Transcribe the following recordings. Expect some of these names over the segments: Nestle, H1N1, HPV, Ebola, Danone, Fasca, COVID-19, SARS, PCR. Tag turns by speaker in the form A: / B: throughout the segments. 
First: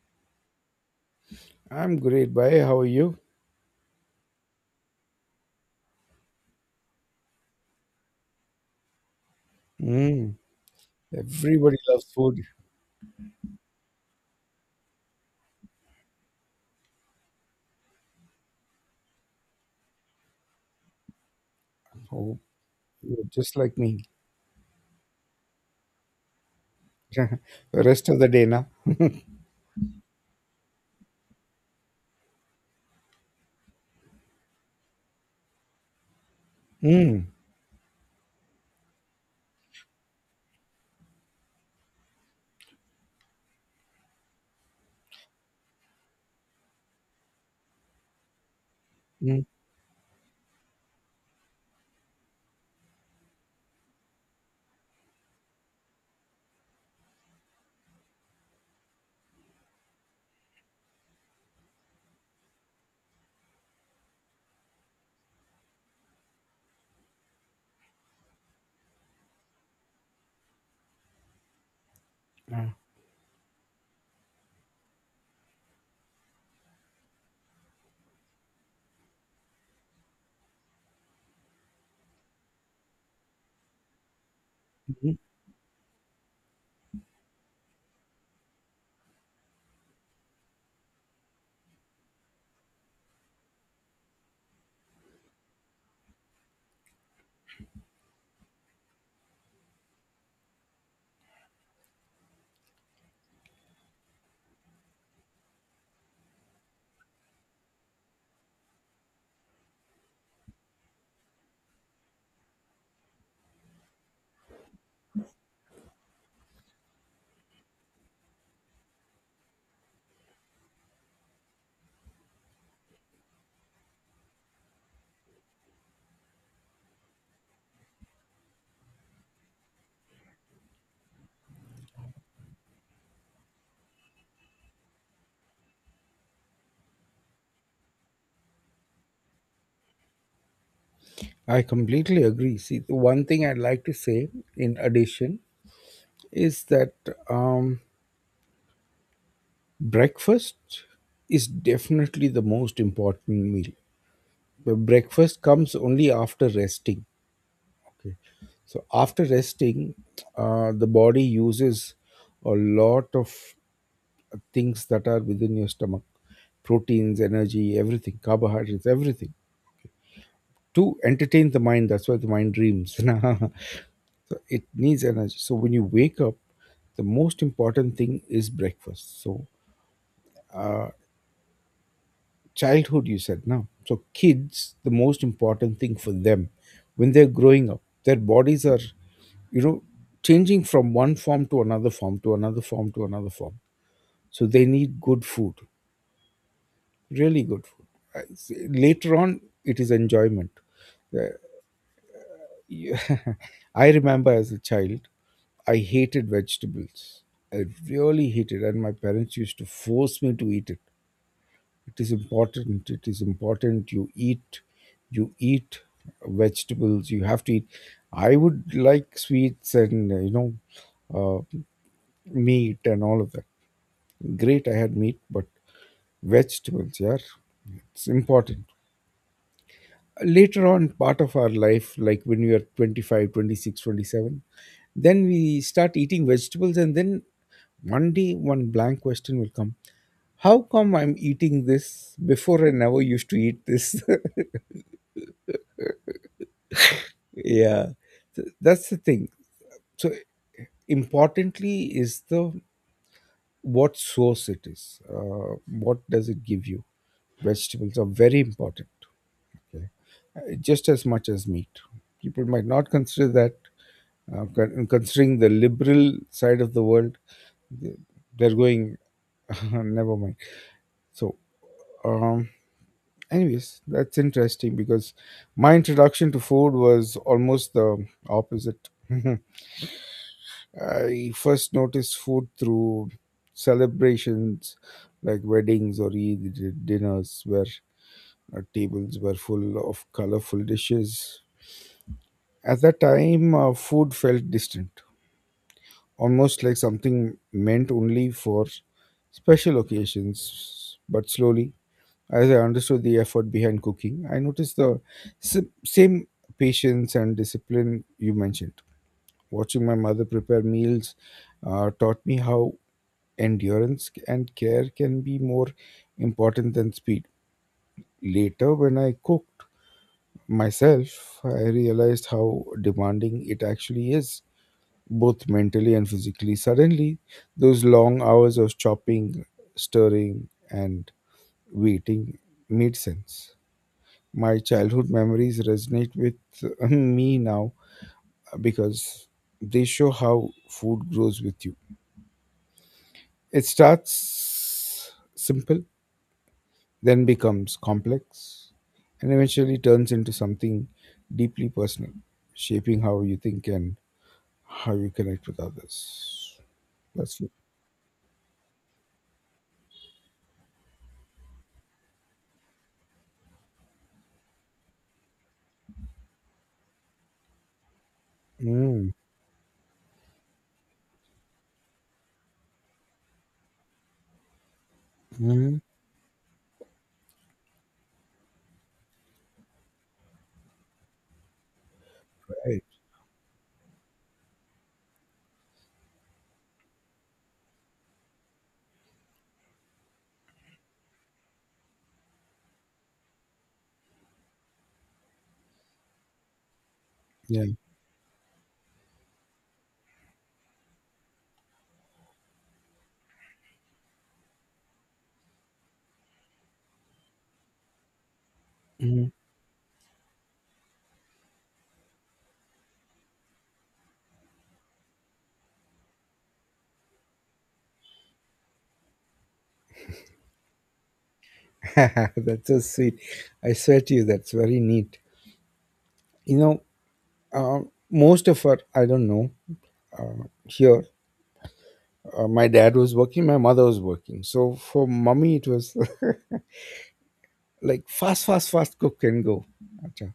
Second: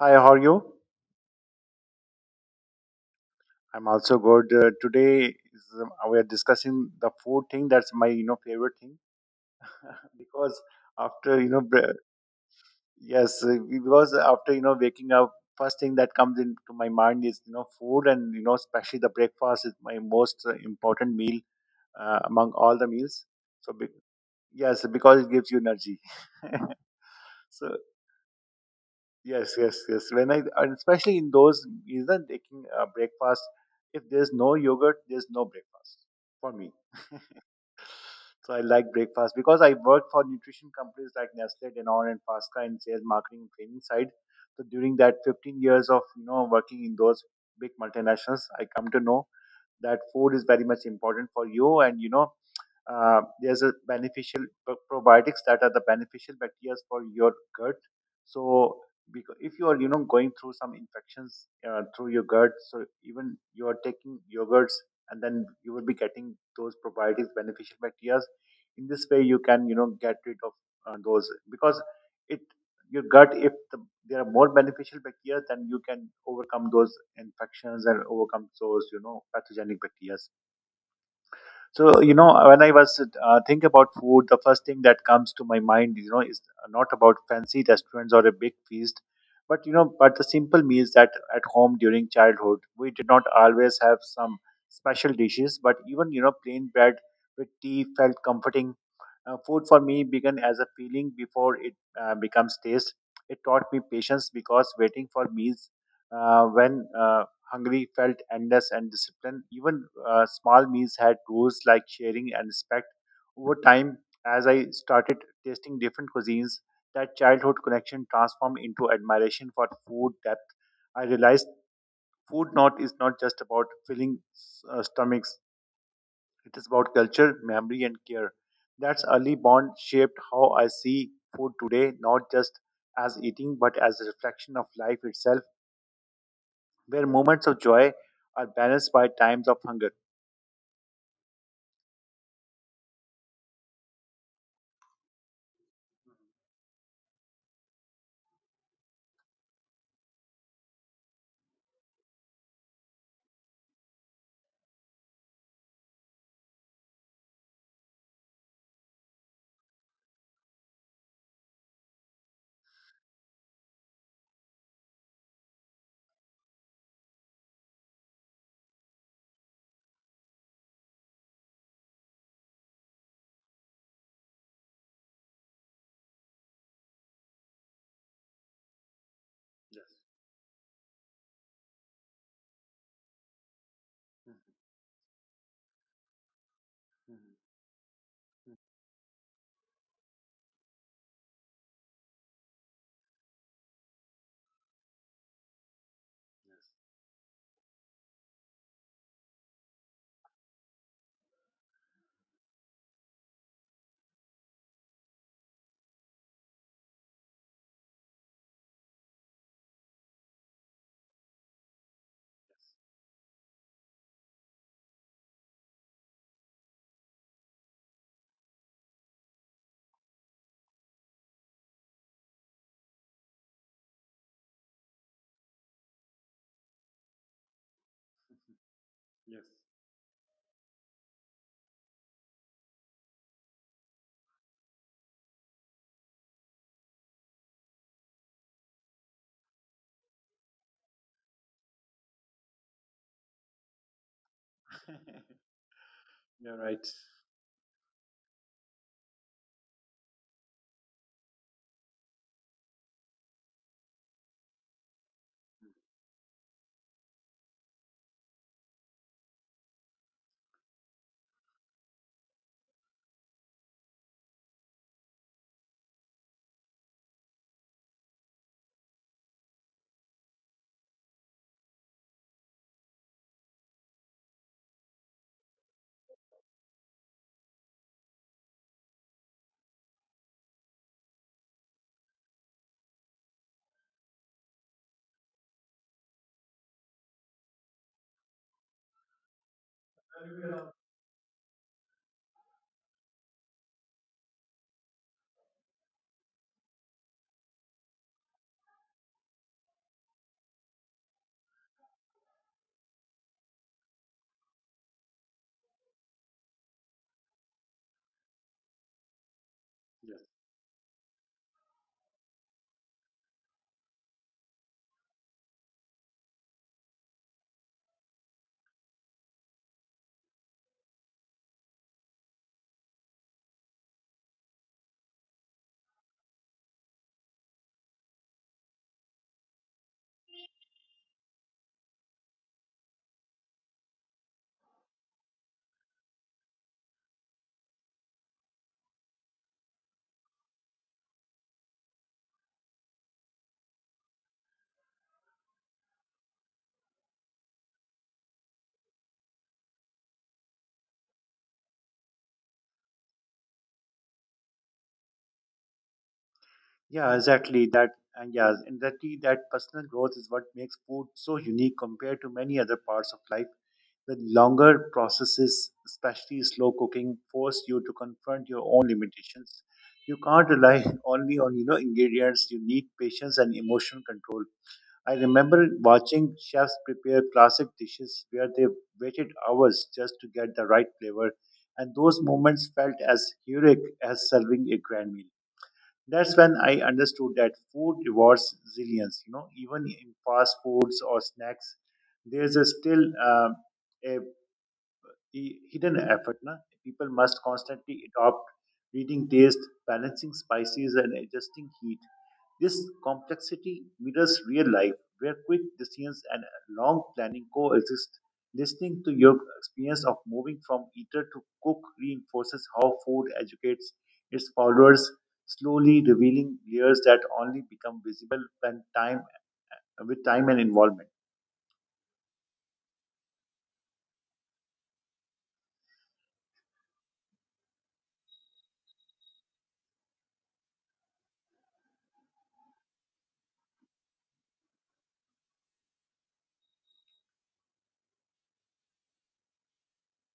A: Hi, how are you?
B: I'm great, bhai. How are you?
A: I'm also good. Today we are discussing the food thing. That's my favorite thing
B: Mm.
A: because after you know
B: Everybody
A: bre-
B: loves food.
A: yes because after waking up, first thing that comes into my mind is food, and especially the breakfast is my most important meal
B: Oh,
A: among all the
B: you're
A: meals.
B: just
A: So
B: like
A: be-
B: me.
A: yes, because it gives you energy.
B: The
A: so
B: rest of the day, na?
A: Yes, yes, yes, when I, and especially in those, even taking breakfast. If there's no yogurt, there's no breakfast for me.
B: Mm.
A: So I like breakfast because I work for nutrition companies like Nestle, Danone, and Fasca in sales, marketing, and training side. So during that 15 years of working in those big multinationals, I come to know
B: Mm.
A: that food is very much important for you, and there's a beneficial probiotics that are the beneficial bacteria for your gut. So because if you are going through some infections through your gut, so even you are taking yogurts, and then you will be getting those probiotics, beneficial bacteria. In this way you can get rid of those, because it
B: Ah,
A: your gut, if the, there are more beneficial bacteria, then you can overcome those infections and overcome those pathogenic bacteria. So you know, when I was think about food, the first thing that
B: mhm.
A: comes to my mind is not about fancy restaurants or a big feast, but but the simple meals that at home during childhood. We did not always have some special dishes, but even plain bread with tea felt comforting. Food for me began as a feeling before it becomes taste. It taught me patience, because waiting for meals when Hungary felt endless and disciplined. Even small meals had rules like sharing and respect. Over time, as I started tasting different cuisines, that childhood connection transformed into admiration for food depth. I realized food not is not just about filling stomachs; it is about culture, memory, and care. That's early bond shaped how I see food today, not just as eating, but as a reflection of life itself, where moments of joy are balanced by times of hunger.
B: I completely agree. See, the one thing I'd like to say in addition is that um, breakfast is definitely the most important meal. The breakfast comes only after resting. Okay. So after resting, the body uses a lot of things that are within your stomach proteins, energy, everything, carbohydrates, everything to entertain the mind. That's why the mind dreams. So it needs energy. So when you wake up, the most important thing is breakfast. So,
A: Yes.
B: uh, childhood, you said now. So, kids, the most important thing for them when they're
A: Mhm.
B: growing up, their
A: Mhm. Mhm.
B: bodies are, you know, changing from one form to another form to another form to another form. So, they need good food. Really good food. Later on, it is enjoyment. Uh, you- I remember as a child, I hated vegetables. I really hated, and my parents used to force me to eat it. It is important. It is important. You eat vegetables. You have to eat. I would like sweets and you know, uh, meat and all of that. Great, I had meat, but vegetables, yeah, it's important.
A: Yes.
B: Later on part of our life like when we are 25, 26, 27, then we start eating vegetables and then one day one blank question will come: how come I'm eating this? Before I never used to eat this.
A: You're right.
B: Yeah. So that's the thing, so importantly is the what source it is, what does it give you? Vegetables are very important, okay? Just as much as meat, people might not consider that. Considering the liberal side of the world, they- they're going. Never mind. So, um, anyways, that's interesting because my introduction to food was almost the opposite. I first noticed food through celebrations like weddings or Eid dinners where tables were full of colorful dishes. At that time, food felt distant, almost like something meant only for special occasions. But slowly, as I understood the effort behind cooking, I noticed the same patience and discipline you mentioned. Watching my
A: Yes.
B: mother prepare meals taught me how endurance and care can be more important than speed. Later, when I cooked myself, I realized how demanding it actually is, both mentally and physically. Suddenly, those long hours of chopping, stirring, and waiting made sense. My childhood memories resonate with me now because they show how food grows with you. It starts simple, then becomes complex, and eventually turns into something deeply personal, shaping how you think and how you connect with others.
A: Yeah,
B: That's it.
A: exactly that. And yeah, exactly that personal growth is what makes food so unique compared to many other parts of life. The longer processes, especially slow cooking, force you to confront your own
B: Mm,
A: limitations. You can't rely only on ingredients. You need patience and emotional control. I remember
B: mm,
A: watching chefs prepare classic dishes where they waited hours just to get the right flavor, and those moments
B: right.
A: felt as heroic as serving a grand meal. That's when I understood that food rewards resilience. You know, even in fast foods or snacks, there's a still a hidden effort. Na? People must
B: Yeah.
A: constantly adopt, reading taste, balancing spices, and adjusting heat. This complexity mirrors real life, where quick decisions and long planning coexist. Listening to
B: Mhm.
A: your experience of moving from eater to cook reinforces how food educates its followers, slowly revealing layers that only become visible when time with time and involvement.
B: That's so sweet. I swear to you, that's very neat. You know, uh, most of our, I don't know, here, my dad was working, my mother was working. So for mummy it was like fast, fast, fast, cook and go. Acha.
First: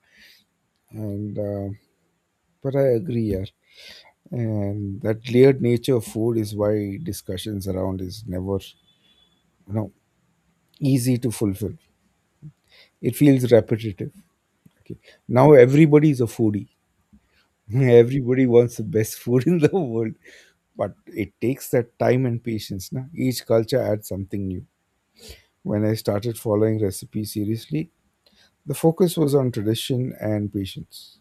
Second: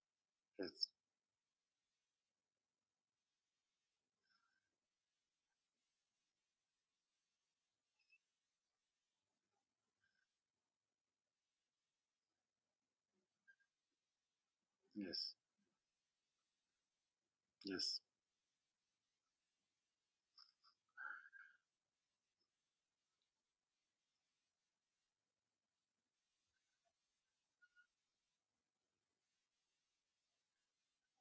A: Yes,
B: And, but I agree, yeah. And that layered nature of food is why discussions around is never, you know, easy to fulfill. It feels repetitive. Okay.
A: yes,
B: Now everybody is a foodie.
A: yes.
B: Everybody wants the best food in the world, but it takes that time and patience. Na? Each culture adds something new. When I started following recipes seriously, the focus was on tradition and patience.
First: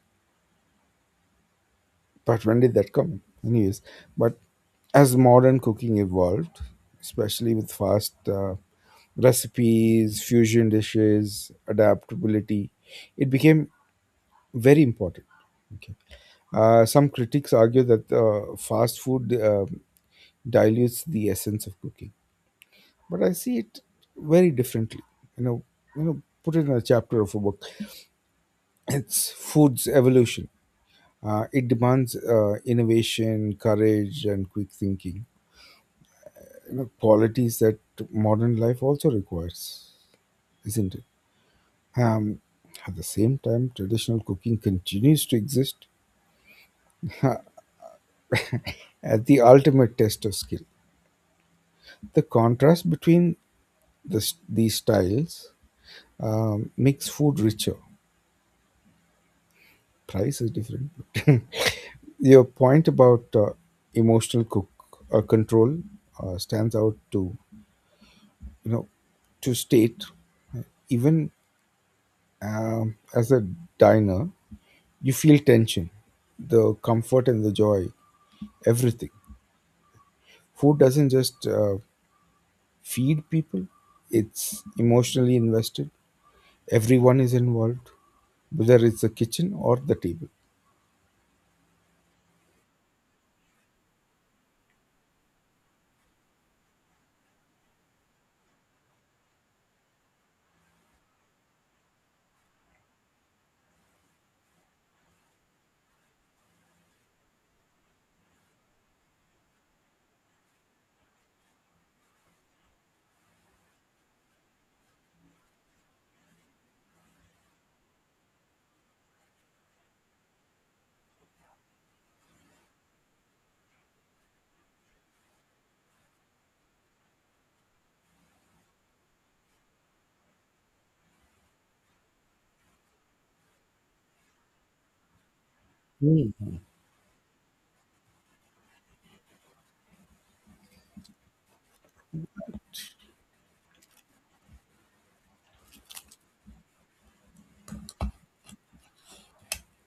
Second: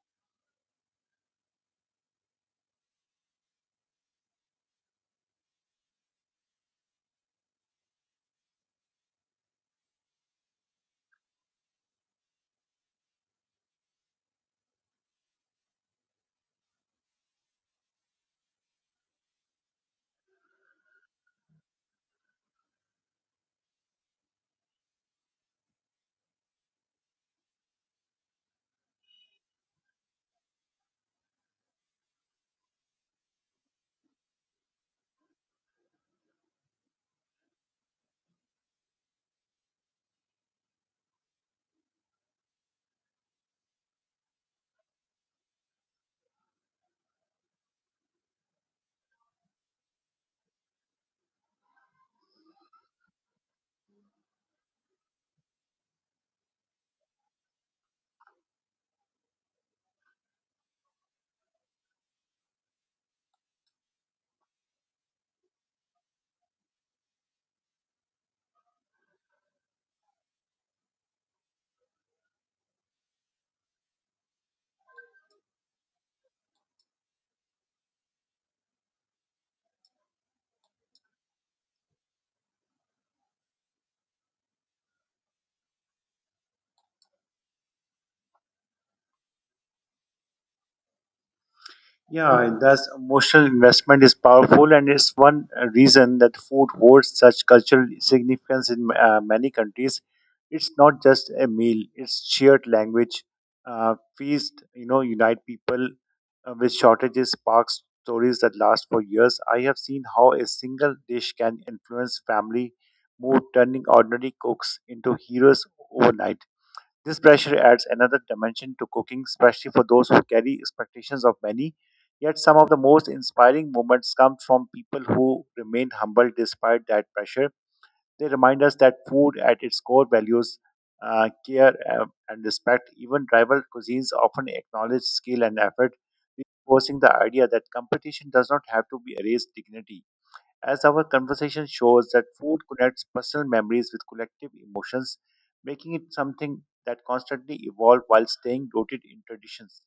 B: But when did that come? Anyways, but as modern cooking evolved, especially with fast recipes, fusion dishes, adaptability, it became very important. Okay. Some critics argue that fast food dilutes the essence of cooking. But I see it very differently. You know, you know, put it in a chapter of a book. It's food's evolution. It demands innovation, courage, and quick thinking. You know, qualities that modern life also requires, isn't it? Um, at the same time, traditional cooking continues to exist as the ultimate test of skill. The contrast between these styles makes food richer. Price is different. Your point about emotional cook control stands out to you know to state, uh, even as a diner you feel tension, the comfort and the joy, everything. Food doesn't just feed people, it's emotionally invested, everyone is involved, whether it's the kitchen or the table.
A: Yeah, thus emotional investment is powerful, and it's one reason that food holds such cultural significance in many countries. It's not just a meal; it's shared language, feast. You know, unite people with shortages, sparks stories that last for years. I have seen how a single dish can influence family mood, turning ordinary cooks into heroes overnight. This pressure adds another dimension to cooking, especially for those who carry expectations of many. Yet some of the most inspiring moments come from people who remain humble despite that pressure. They remind us that food at its core values care and respect. Even rival cuisines often acknowledge skill and effort,
B: Hmm.
A: reinforcing the idea that competition does not have to be erase dignity. As our conversation shows, that food connects personal memories with collective emotions, making it something that constantly evolves while staying rooted in traditions.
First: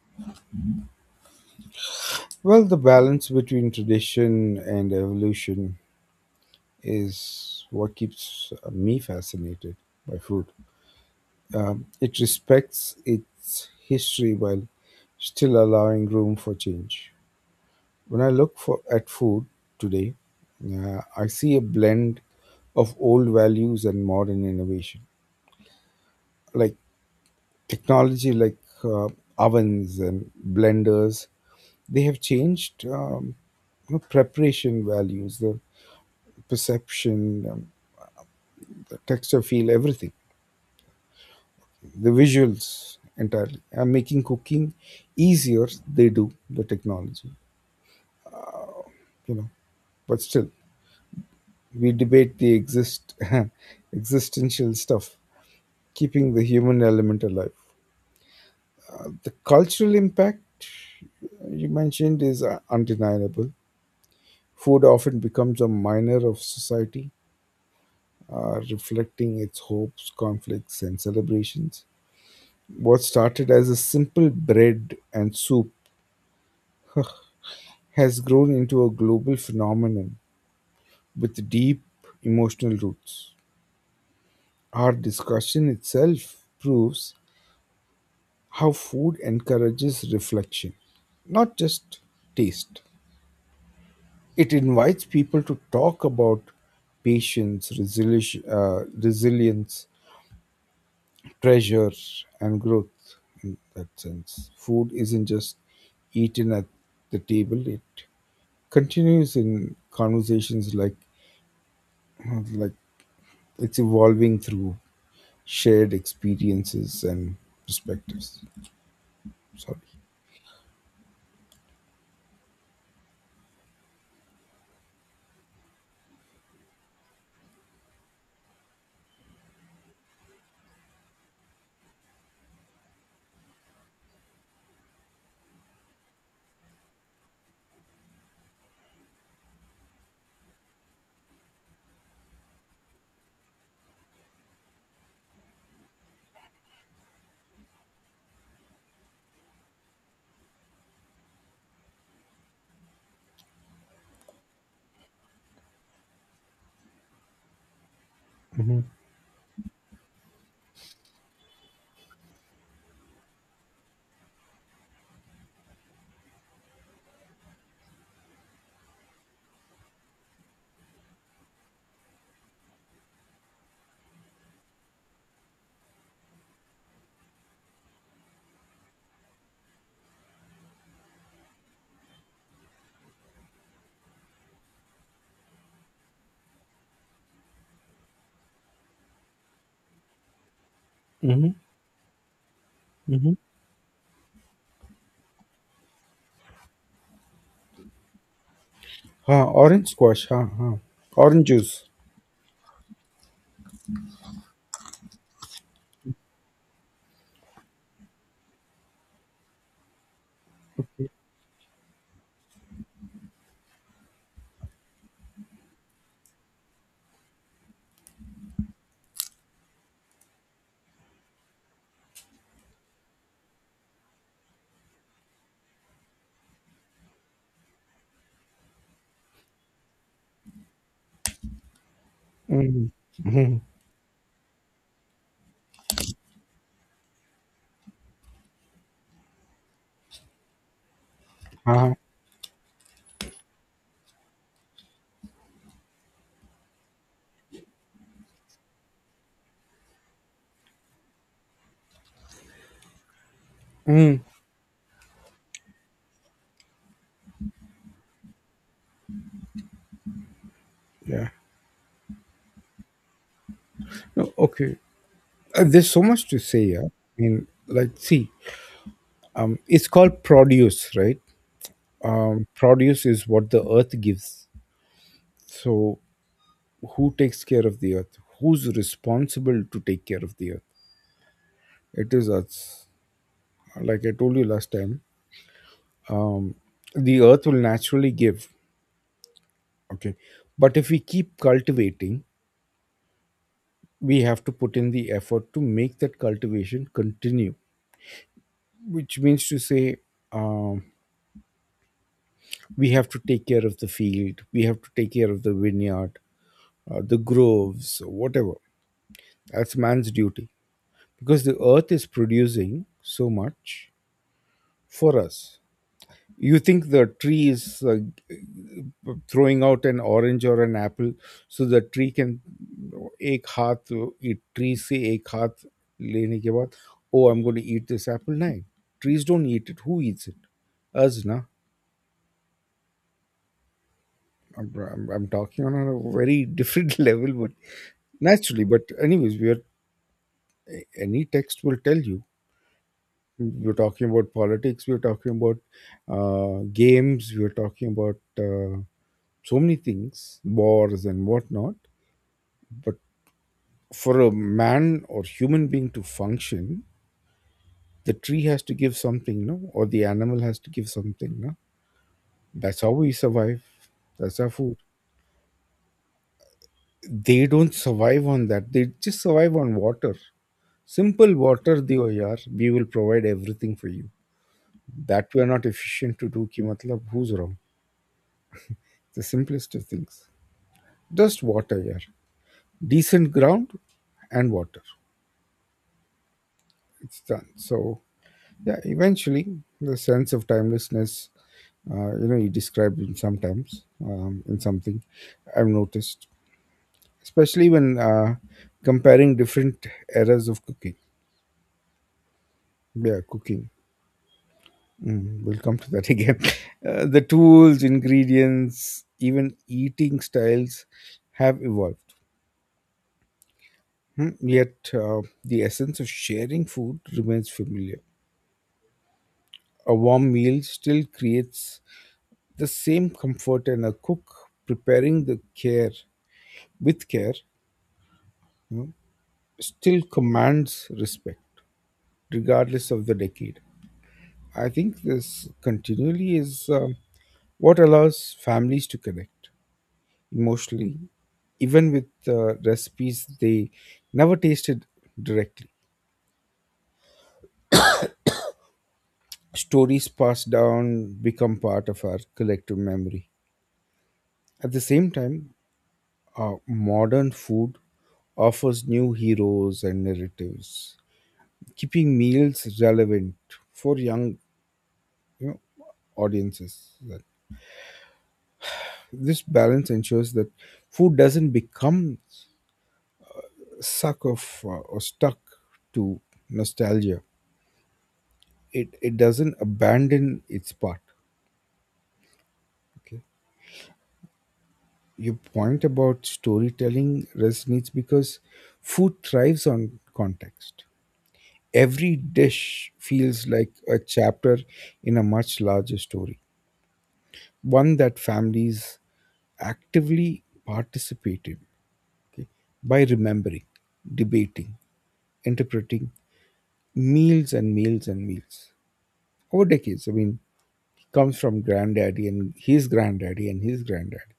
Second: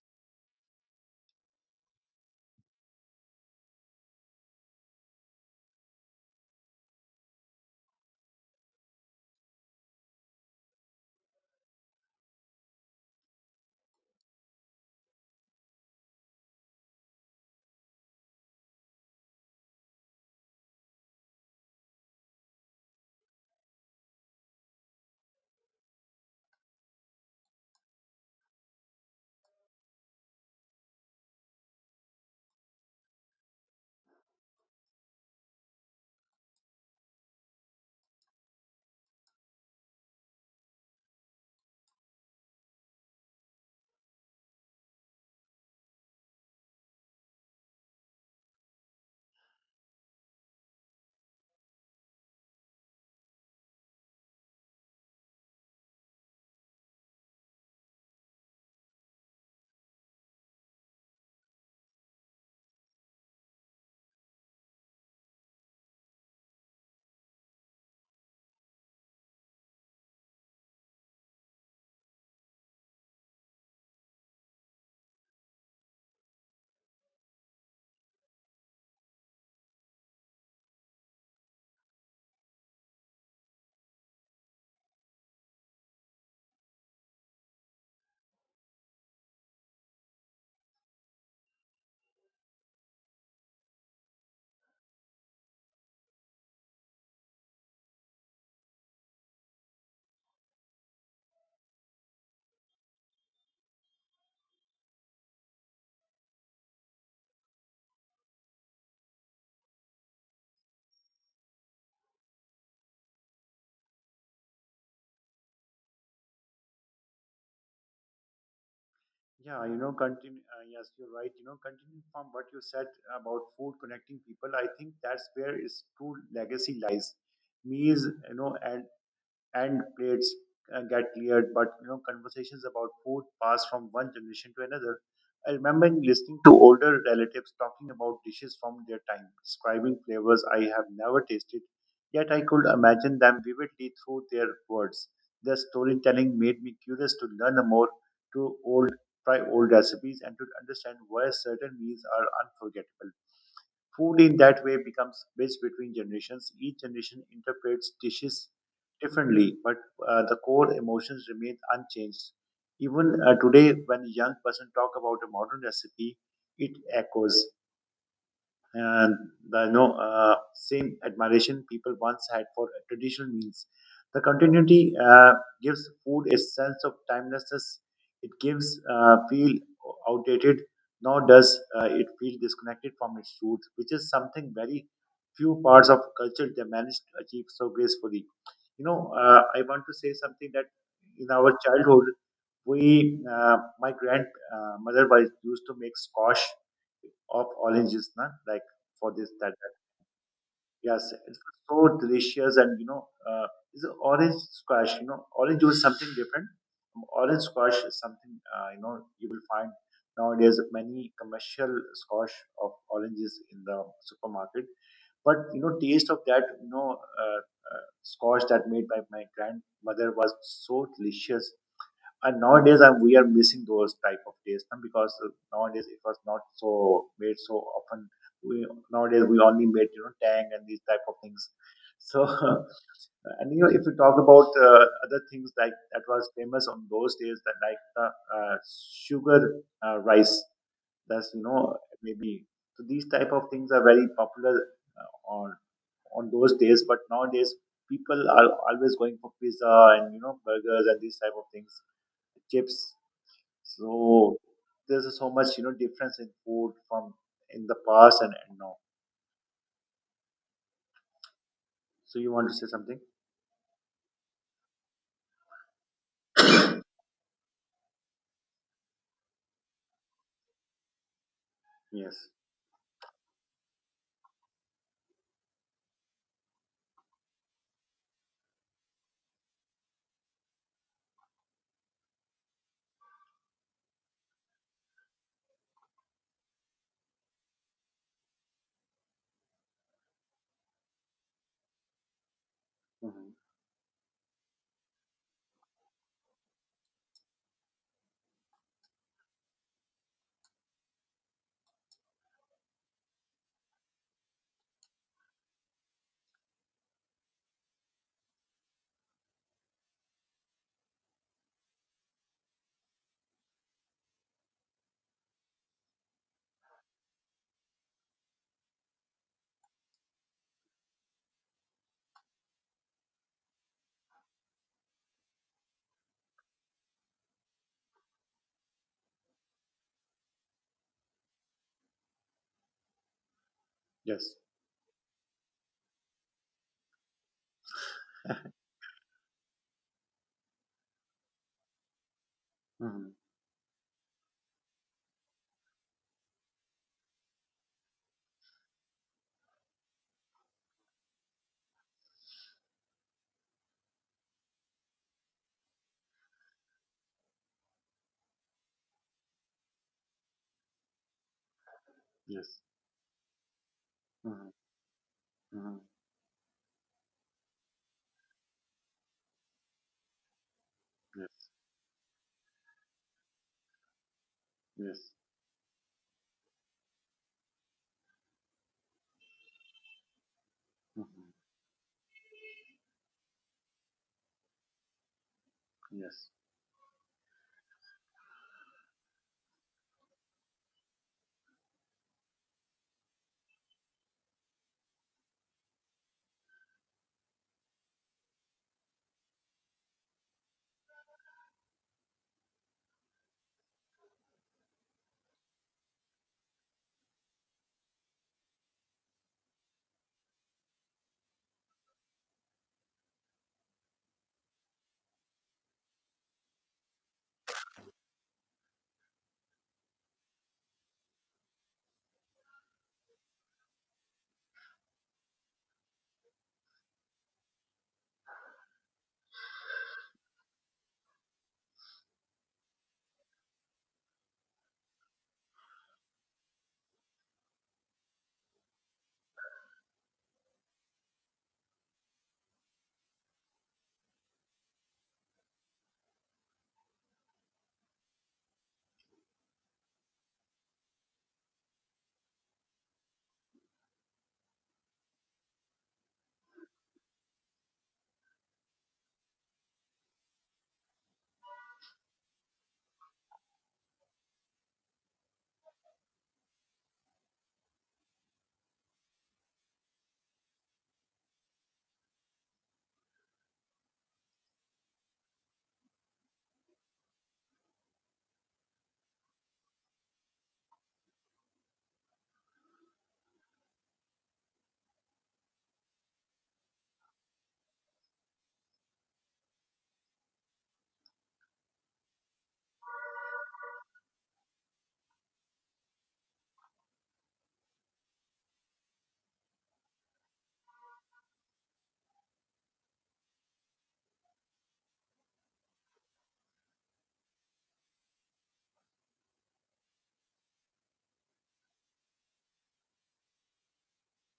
B: Well, the balance between tradition and evolution is what keeps me fascinated by food. It respects its history while still allowing room for change. When I look for at food today, I see a blend of old values and modern innovation, like technology, like uh, ovens and blenders. They have changed you know, preparation values, the perception, the texture, feel, everything, the visuals entirely, and making cooking easier they do, the technology, you know, but still we debate the exist existential stuff, keeping the human element alive. The cultural impact you mentioned is undeniable. Food often becomes a minor of society, reflecting its hopes, conflicts, and celebrations. What started as a simple bread and soup has grown into a global phenomenon with deep emotional roots. Our discussion itself proves how food encourages reflection, not just taste. It invites people to talk about patience, resilience, treasure, and growth. In that sense, food isn't just eaten at the table; it continues in conversations like it's evolving through shared experiences and perspectives.
A: Yeah, you
B: Sorry.
A: know, continue. Yes, you're right. You know, continuing from what you said about food connecting people, I think that's where its true legacy lies. Meals, you know, and plates get cleared, but you know, conversations about food pass from one generation to another. I remember listening to older relatives talking about dishes from their time, describing flavors I have never tasted, yet I could imagine them vividly through their words. Their storytelling made me curious to learn more, to old try old recipes, and to understand why certain meals are unforgettable. Food in that way becomes bridge between generations. Each generation interprets dishes
B: Mm-hmm.
A: differently, but the core emotions remain unchanged. Even today, when a young person talk about a modern recipe, it echoes and the same admiration people once had for traditional meals. The continuity gives food a sense of timelessness. It gives feel outdated, nor does it feel disconnected from its roots, which is something very few parts of culture they manage to achieve so gracefully. You know, I want to say something, that in
B: Mm-hmm.
A: our childhood, we,
B: Mm-hmm.
A: my grandmother was used to make squash of oranges, na? Like for this
B: Huh,
A: that, that.
B: orange squash. Huh, huh.
A: Yes, it's
B: Orange juice.
A: so delicious, and it's a orange squash. You know, orange juice is something different. Orange squash is something you know you will find nowadays many commercial squash of oranges in the supermarket. But you know, taste of that squash that made by my grandmother was so delicious, and nowadays we are missing those type of days because nowadays it was not so made so often. We Nowadays we only made tang and these type of things. So
B: Mm-hmm.
A: and
B: Mm-hmm.
A: you know if you talk about other things like that was famous on those days, that like the uh, sugar rice, that's you know
B: Huh.
A: maybe, so these type of things are very popular uh, on on those days, but nowadays people are always going for pizza and you know burgers and these type of things, chips. So
B: Mm.
A: there's so much you know difference in food from in the past and now.
B: Yeah.
A: So you want to say something?
B: No, okay. There's so much to say. Yeah. I mean, like, see, it's called produce, right?
A: Yes.
B: Produce is what the earth gives. So, who takes care of the earth? Who's responsible to take care of the earth? It is us. Like I told you last time, um, the earth will naturally give, okay, but if we keep cultivating,
A: hmm
B: we have to put in the effort to make that cultivation continue, which means to say, um, we have to take care of the field, we have to take care of the vineyard, the groves, whatever. That's man's duty, because the earth is producing so much for us. You think the tree is throwing out an orange or an apple so the tree can एक हाथ एक tree से एक हाथ लेने के बाद, oh I'm going to eat this apple? No, trees don't eat it. Who eats it? Us, na.
A: Yes.
B: I'm talking on a very different level but naturally, but anyways we are, any text will tell you,
A: hmm
B: we're talking about politics, we're talking about uh, games, we're talking about uh, so many things, wars and whatnot. But for a man or human being to function, the tree has to give something, no? Or the animal has to give something, no?
A: Yes.
B: That's how we survive. That's our
A: hmm
B: food.
A: hmm
B: They don't survive on that. They just survive on water. Simple
A: Yes.
B: water diyo yaar. We will provide everything for you.
A: Yes.
B: That we are not efficient to do ki matlab, who's wrong? The simplest of things.
A: hmm
B: Just water yaar. Decent ground and water.
A: Yes.
B: It's done. So, yeah, eventually the sense of timelessness, you know, you described in sometimes in something I've noticed, especially when comparing different eras of cooking. Yeah, cooking. Mm, we'll come to that again. The tools, ingredients, even eating styles have evolved. Hmm. Yet the essence of sharing food remains familiar. A warm meal still creates the same comfort, and a cook preparing the care with care still commands respect regardless of the decade. I think this continually is um, what allows families to connect emotionally, even with recipes they never tasted directly. Stories passed down become part of our collective memory. At the same time, modern food offers new heroes and narratives, keeping meals relevant for young, you know, audiences. That this balance ensures that food doesn't become suck of or stuck to nostalgia. It doesn't abandon its part. Okay, your point about storytelling resonates because food thrives on context. Every dish feels like a chapter in a much larger story, one that families actively participated, okay, by remembering, debating, interpreting meals and meals and meals over decades. I mean, he comes from granddaddy and his granddaddy and his granddaddy.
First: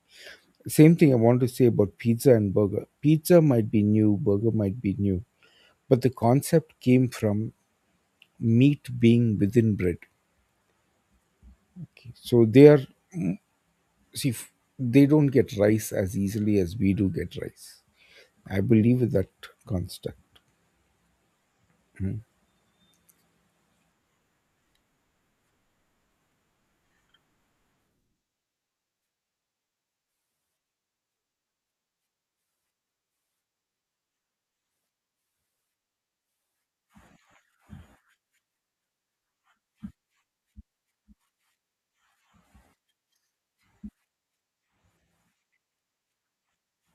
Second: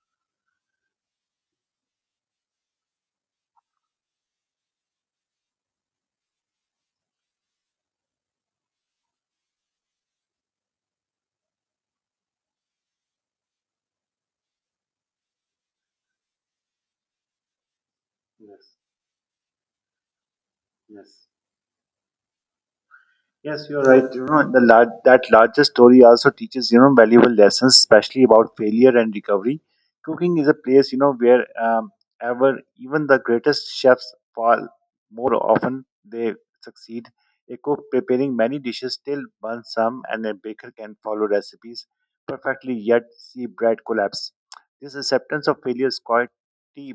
B: Same thing I want to say about pizza and burger. Pizza might be new, burger might be new, but the concept came from meat being within bread. Okay, so they are, see, they don't get rice as easily as we do get rice. I
A: Yes.
B: believe in that construct.
A: Yes. Yes, you're right. You know, the that larger story also teaches you know valuable lessons, especially about failure and recovery. Cooking is a place you know where ever even the greatest chefs fall. More often they succeed. A cook preparing many dishes still burns some, and a baker can follow recipes perfectly yet see bread collapse. This acceptance of failure is quite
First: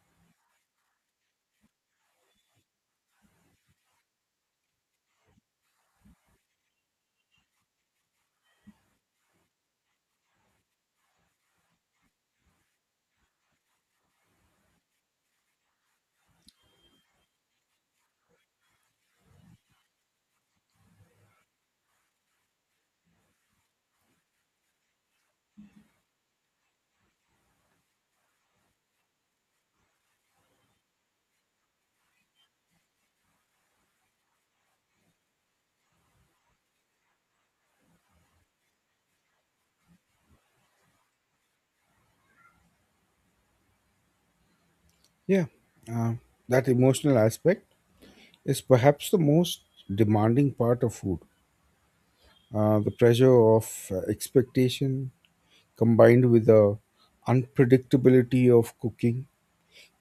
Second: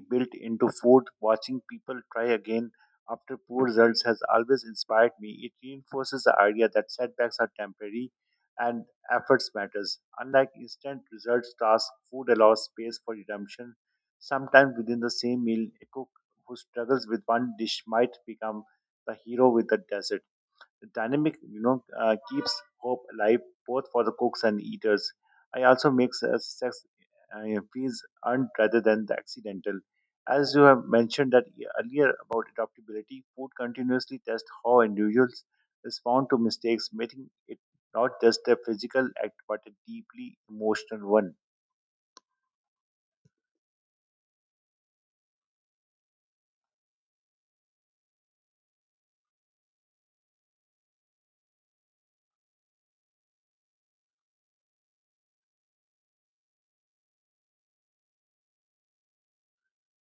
A: built into food. Watching people try again after poor results has always inspired me. It reinforces the idea that setbacks are temporary and efforts matters. Unlike instant results tasks, food allows space for redemption. Sometimes within the same meal, a cook who struggles with one dish might become the hero with the dessert dynamic you know keeps hope alive, both for the cooks and eaters. I also makes sex feels earned rather than the accidental. As you have mentioned that earlier about adaptability, food continuously tests how individuals respond to mistakes, making it not just a physical act, but a deeply emotional one.
B: Yeah, uh, that emotional aspect is perhaps the most demanding part of food. The pressure of expectation combined with the unpredictability of cooking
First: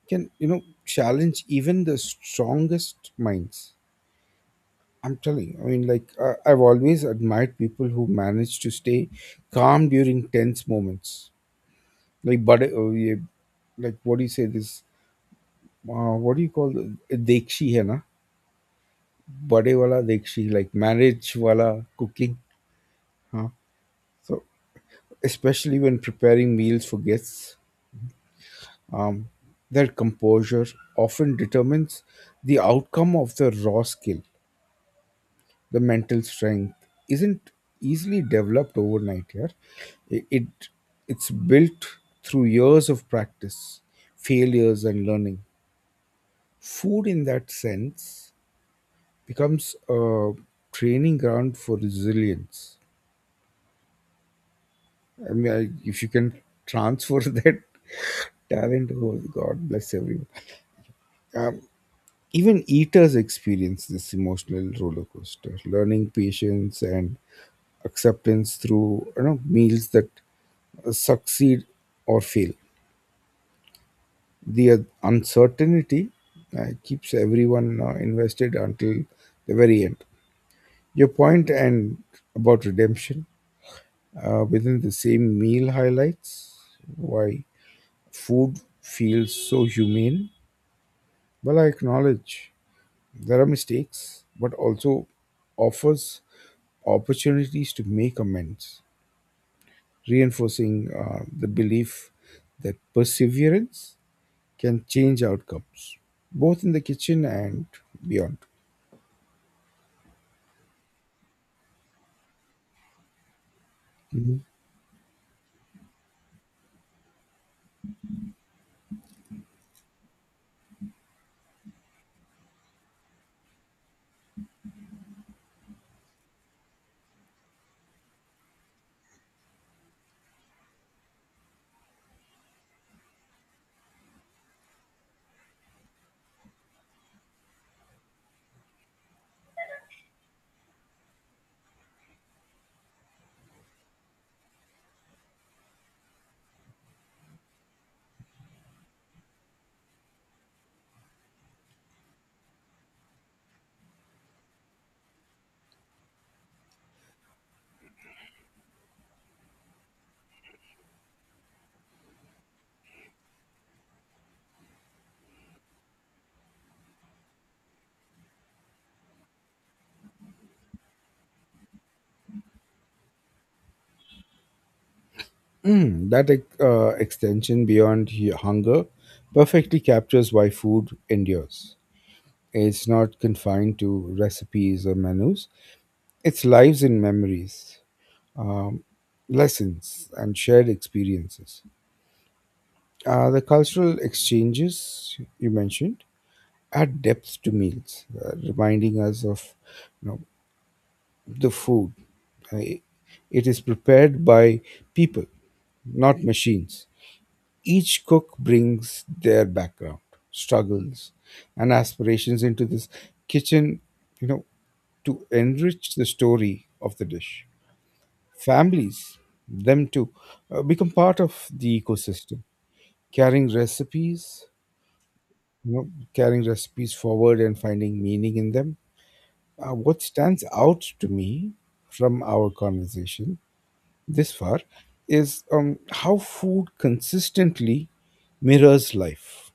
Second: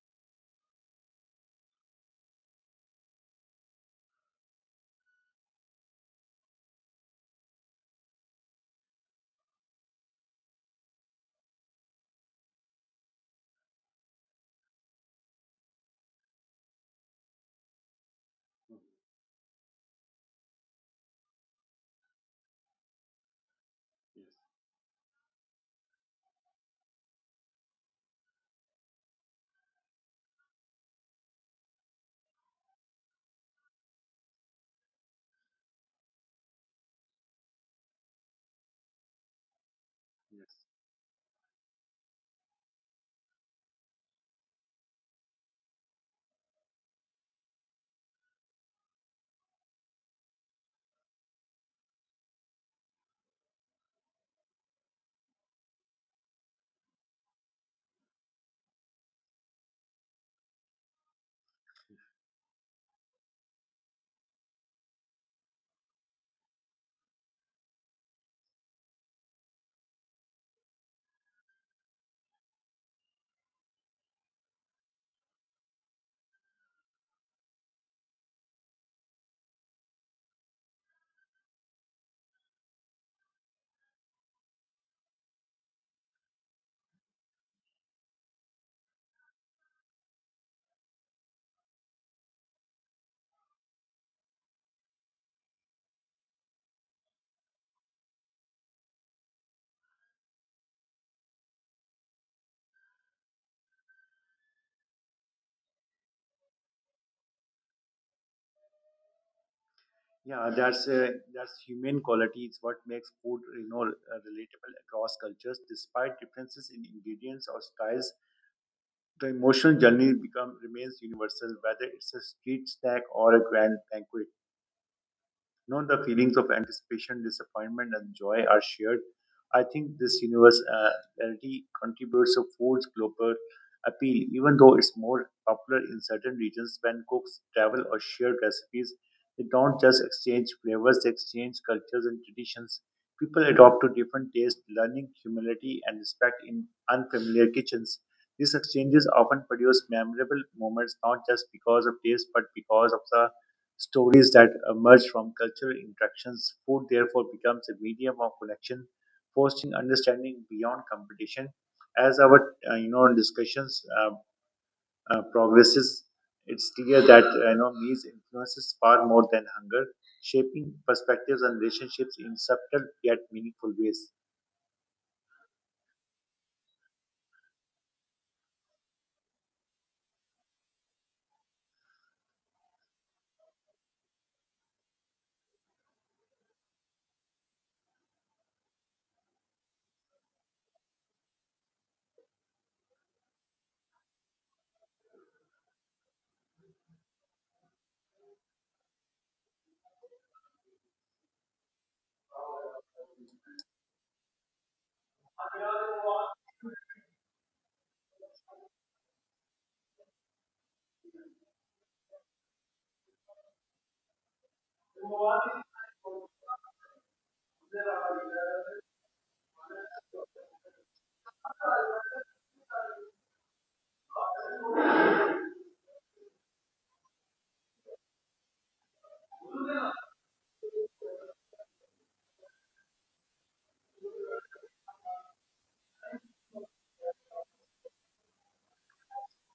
B: can, you know, challenge even the strongest minds. I'm telling you, I mean, like, I've always admired people who manage to stay calm during tense moments. Like, but, uh, yeah, what do you say this? What do you call the Dekshi, hai na? बड़े वाला dekshi, like marriage wala cooking. Huh? So, especially when preparing meals for guests, um, their composure often determines the outcome of the raw skill. The mental strength isn't easily developed overnight. Here, it
A: Yes.
B: it's built through years of practice, failures, and learning. Food, in that sense, becomes a training ground for resilience. If you can transfer that talent, oh, God bless everyone. Um, Even eaters experience this emotional roller coaster, learning patience and acceptance through meals that succeed or fail. The uncertainty keeps everyone invested until the very end. Your point and About redemption within the same meal highlights why food feels so humane. Well, I acknowledge there are mistakes, but also offers opportunities to make amends, reinforcing the belief that perseverance can change outcomes, both in the kitchen and beyond.
A: Yeah, that's human quality. It's what makes food
B: Mhm.
A: relatable across cultures despite differences in ingredients or styles. The emotional journey become remains universal, whether it's a street snack or a grand banquet. You know, the feelings of anticipation, disappointment, and joy are shared. I think this universality contributes to food's global appeal, even though it's more popular in certain regions when cooks travel or share recipes. They don't just exchange flavors, they exchange cultures and traditions. People adopt to different tastes, learning humility and respect in unfamiliar kitchens. These exchanges often produce memorable moments, not just because of taste, but because of the Stories that emerge from cultural interactions. Food therefore becomes a medium of connection, fostering understanding beyond competition. As our discussions progresses, it's clear that meals influences far more than hunger, shaping perspectives and relationships in subtle yet meaningful ways.
B: Extension beyond hunger perfectly captures why food endures. It's not confined to recipes or menus, it's lives and memories, um, lessons and shared experiences. The cultural exchanges you mentioned add depth to meals, reminding us of you know, the food. Uh, it is prepared by people, not machines. Each cook brings their background, struggles, and aspirations into this kitchen, you know, to enrich the story of the dish. Families, them too, become part of the ecosystem, carrying recipes, you know, carrying recipes forward and finding meaning in them. What stands out to me from our conversation this far is how food consistently mirrors life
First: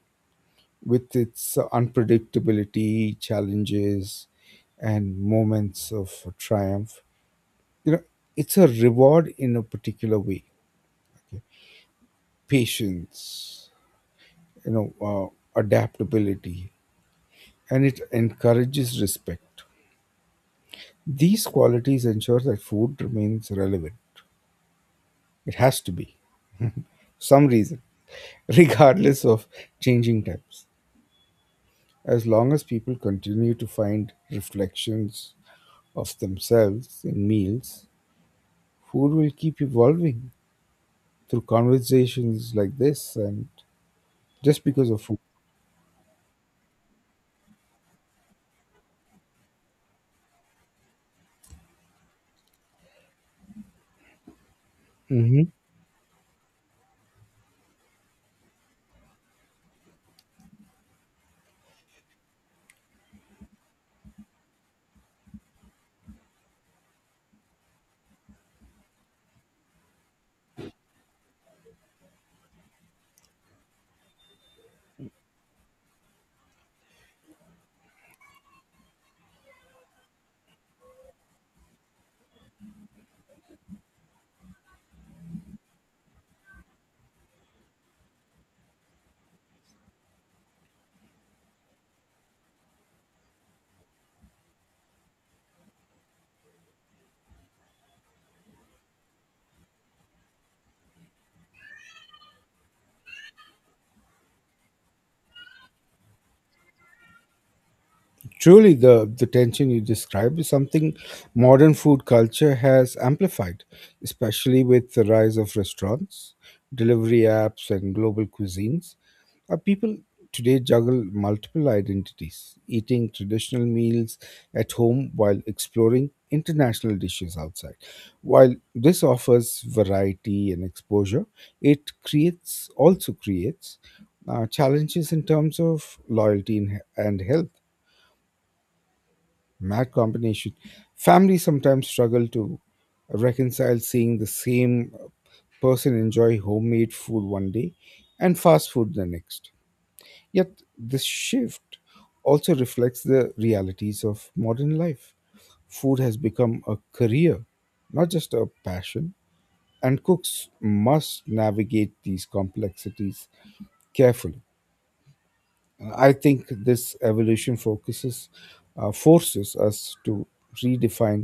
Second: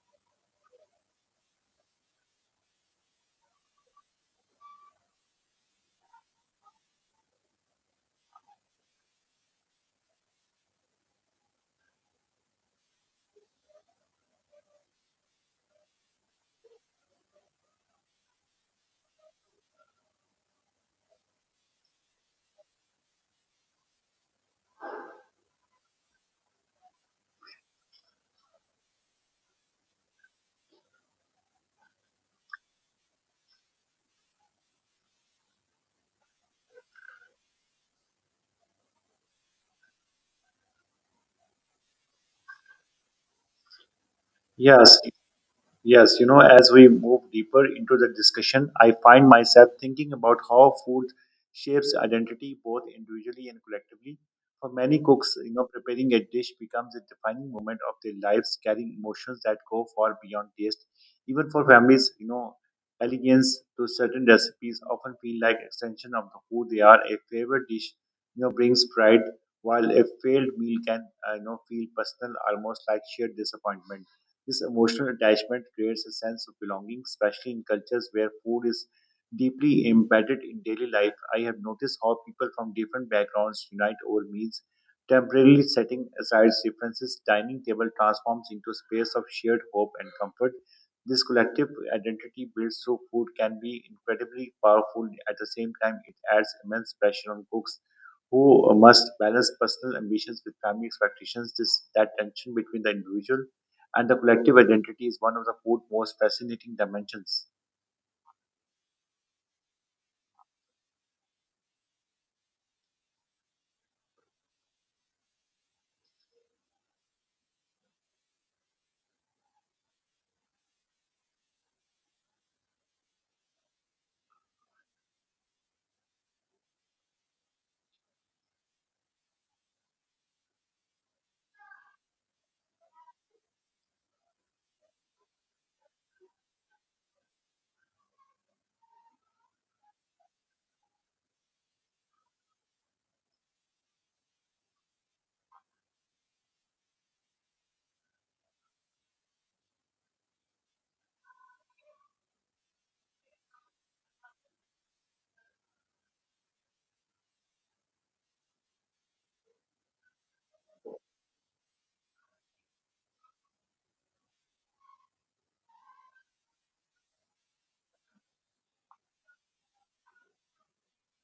B: with its unpredictability, challenges, and moments of triumph. You know, it's a reward in a particular way. Okay? Patience, adaptability, and it encourages respect. These qualities ensure that food remains relevant. It has to be, some reason, regardless of changing times. As long as people continue to find reflections of themselves in meals, food will keep evolving through conversations like this and just because
A: Yes,
B: of food.
A: yes, you know, as we move deeper into the discussion, I find myself thinking about how food shapes identity both individually and collectively. For many cooks,
B: Mhm.
A: you know, preparing a dish becomes a defining moment of their lives, carrying emotions that go far beyond taste. Even for families, you know, allegiance to certain recipes often feel like extension of who they are. A favorite dish, you know, brings pride, while a failed meal can, feel personal, almost like sheer disappointment. This emotional attachment creates a sense of belonging, especially in cultures where food is deeply embedded in daily life. I have noticed how people from different backgrounds unite over meals, temporarily setting aside differences. Dining table transforms into a space of shared hope and comfort. This collective identity built through food can be incredibly powerful. At the same time, it adds immense pressure on cooks who must balance personal ambitions with family expectations. This that tension between the individual and the collective identity is one of the fourth most fascinating dimensions.
B: Truly, the tension you describe is something modern food culture has amplified, especially with the rise of restaurants, delivery apps, and global cuisines. Our people today juggle multiple identities, eating traditional meals at home while exploring international dishes outside. While this offers variety and exposure, it creates also creates challenges in terms of loyalty and health. Mad combination. Families sometimes struggle to reconcile seeing the same person enjoy homemade food one day and fast food the next. Yet, this shift also reflects the realities of modern life. Food has become a career, not just a passion, and cooks must navigate these complexities carefully. I think this evolution forces us to redefine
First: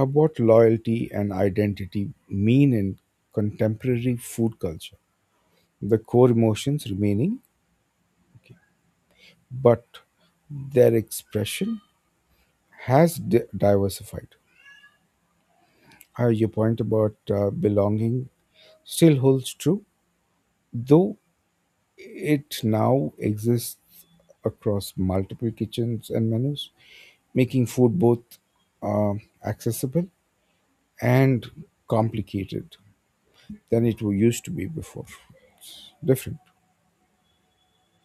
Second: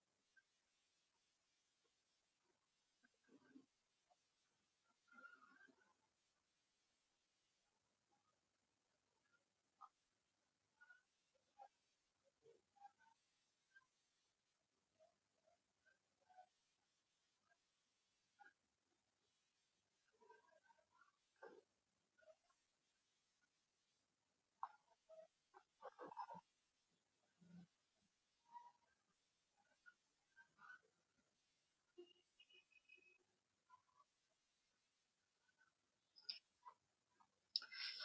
B: What loyalty and identity mean in contemporary food culture. The core emotions remaining, okay, but their expression has diversified. Your point about belonging still holds true, though it now exists across multiple kitchens and menus, making food both uh, accessible and complicated than it used to be before. It's different.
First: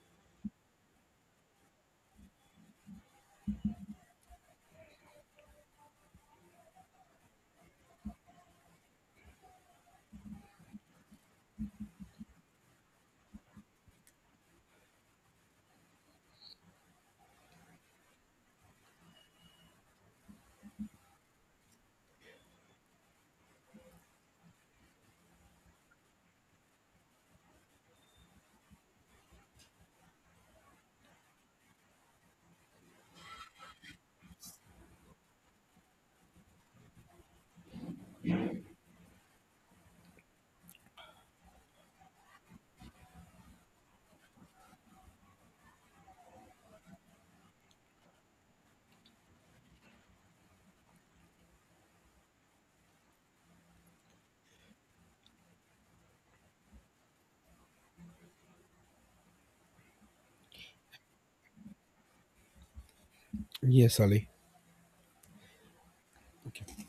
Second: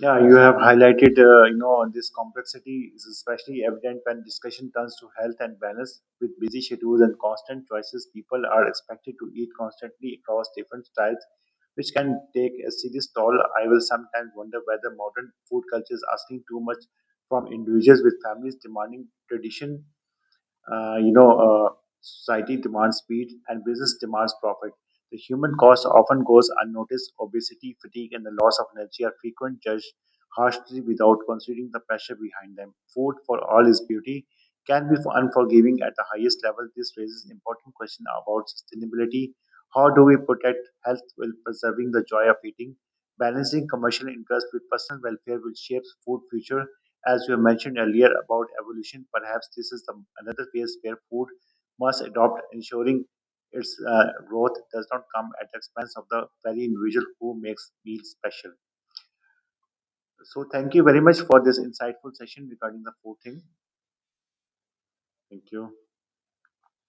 A: Yeah, you have highlighted, this complexity is especially evident when discussion turns to health and wellness. With busy schedules and constant choices, people are expected to eat constantly across different styles, which can take a serious toll. I will sometimes wonder whether modern food culture is asking too much from individuals, with families demanding tradition, Uh, you know, uh, society demands speed, and business demands profit. The human cost often goes unnoticed. Obesity, fatigue, and the loss of energy are frequent, judged harshly without considering the pressure behind them. Food for all is beauty can be unforgiving at the highest level. This raises important question about sustainability. How do we protect health while preserving the joy of eating? Balancing commercial interests with personal welfare will shape food future. As you mentioned earlier about evolution, perhaps this is another phase where food must adopt, ensuring its growth does not come at the expense of the very individual who makes meals special. So, thank you very much for this insightful session regarding the food thing.
B: Yes, Ali.
A: Thank you.
B: Okay.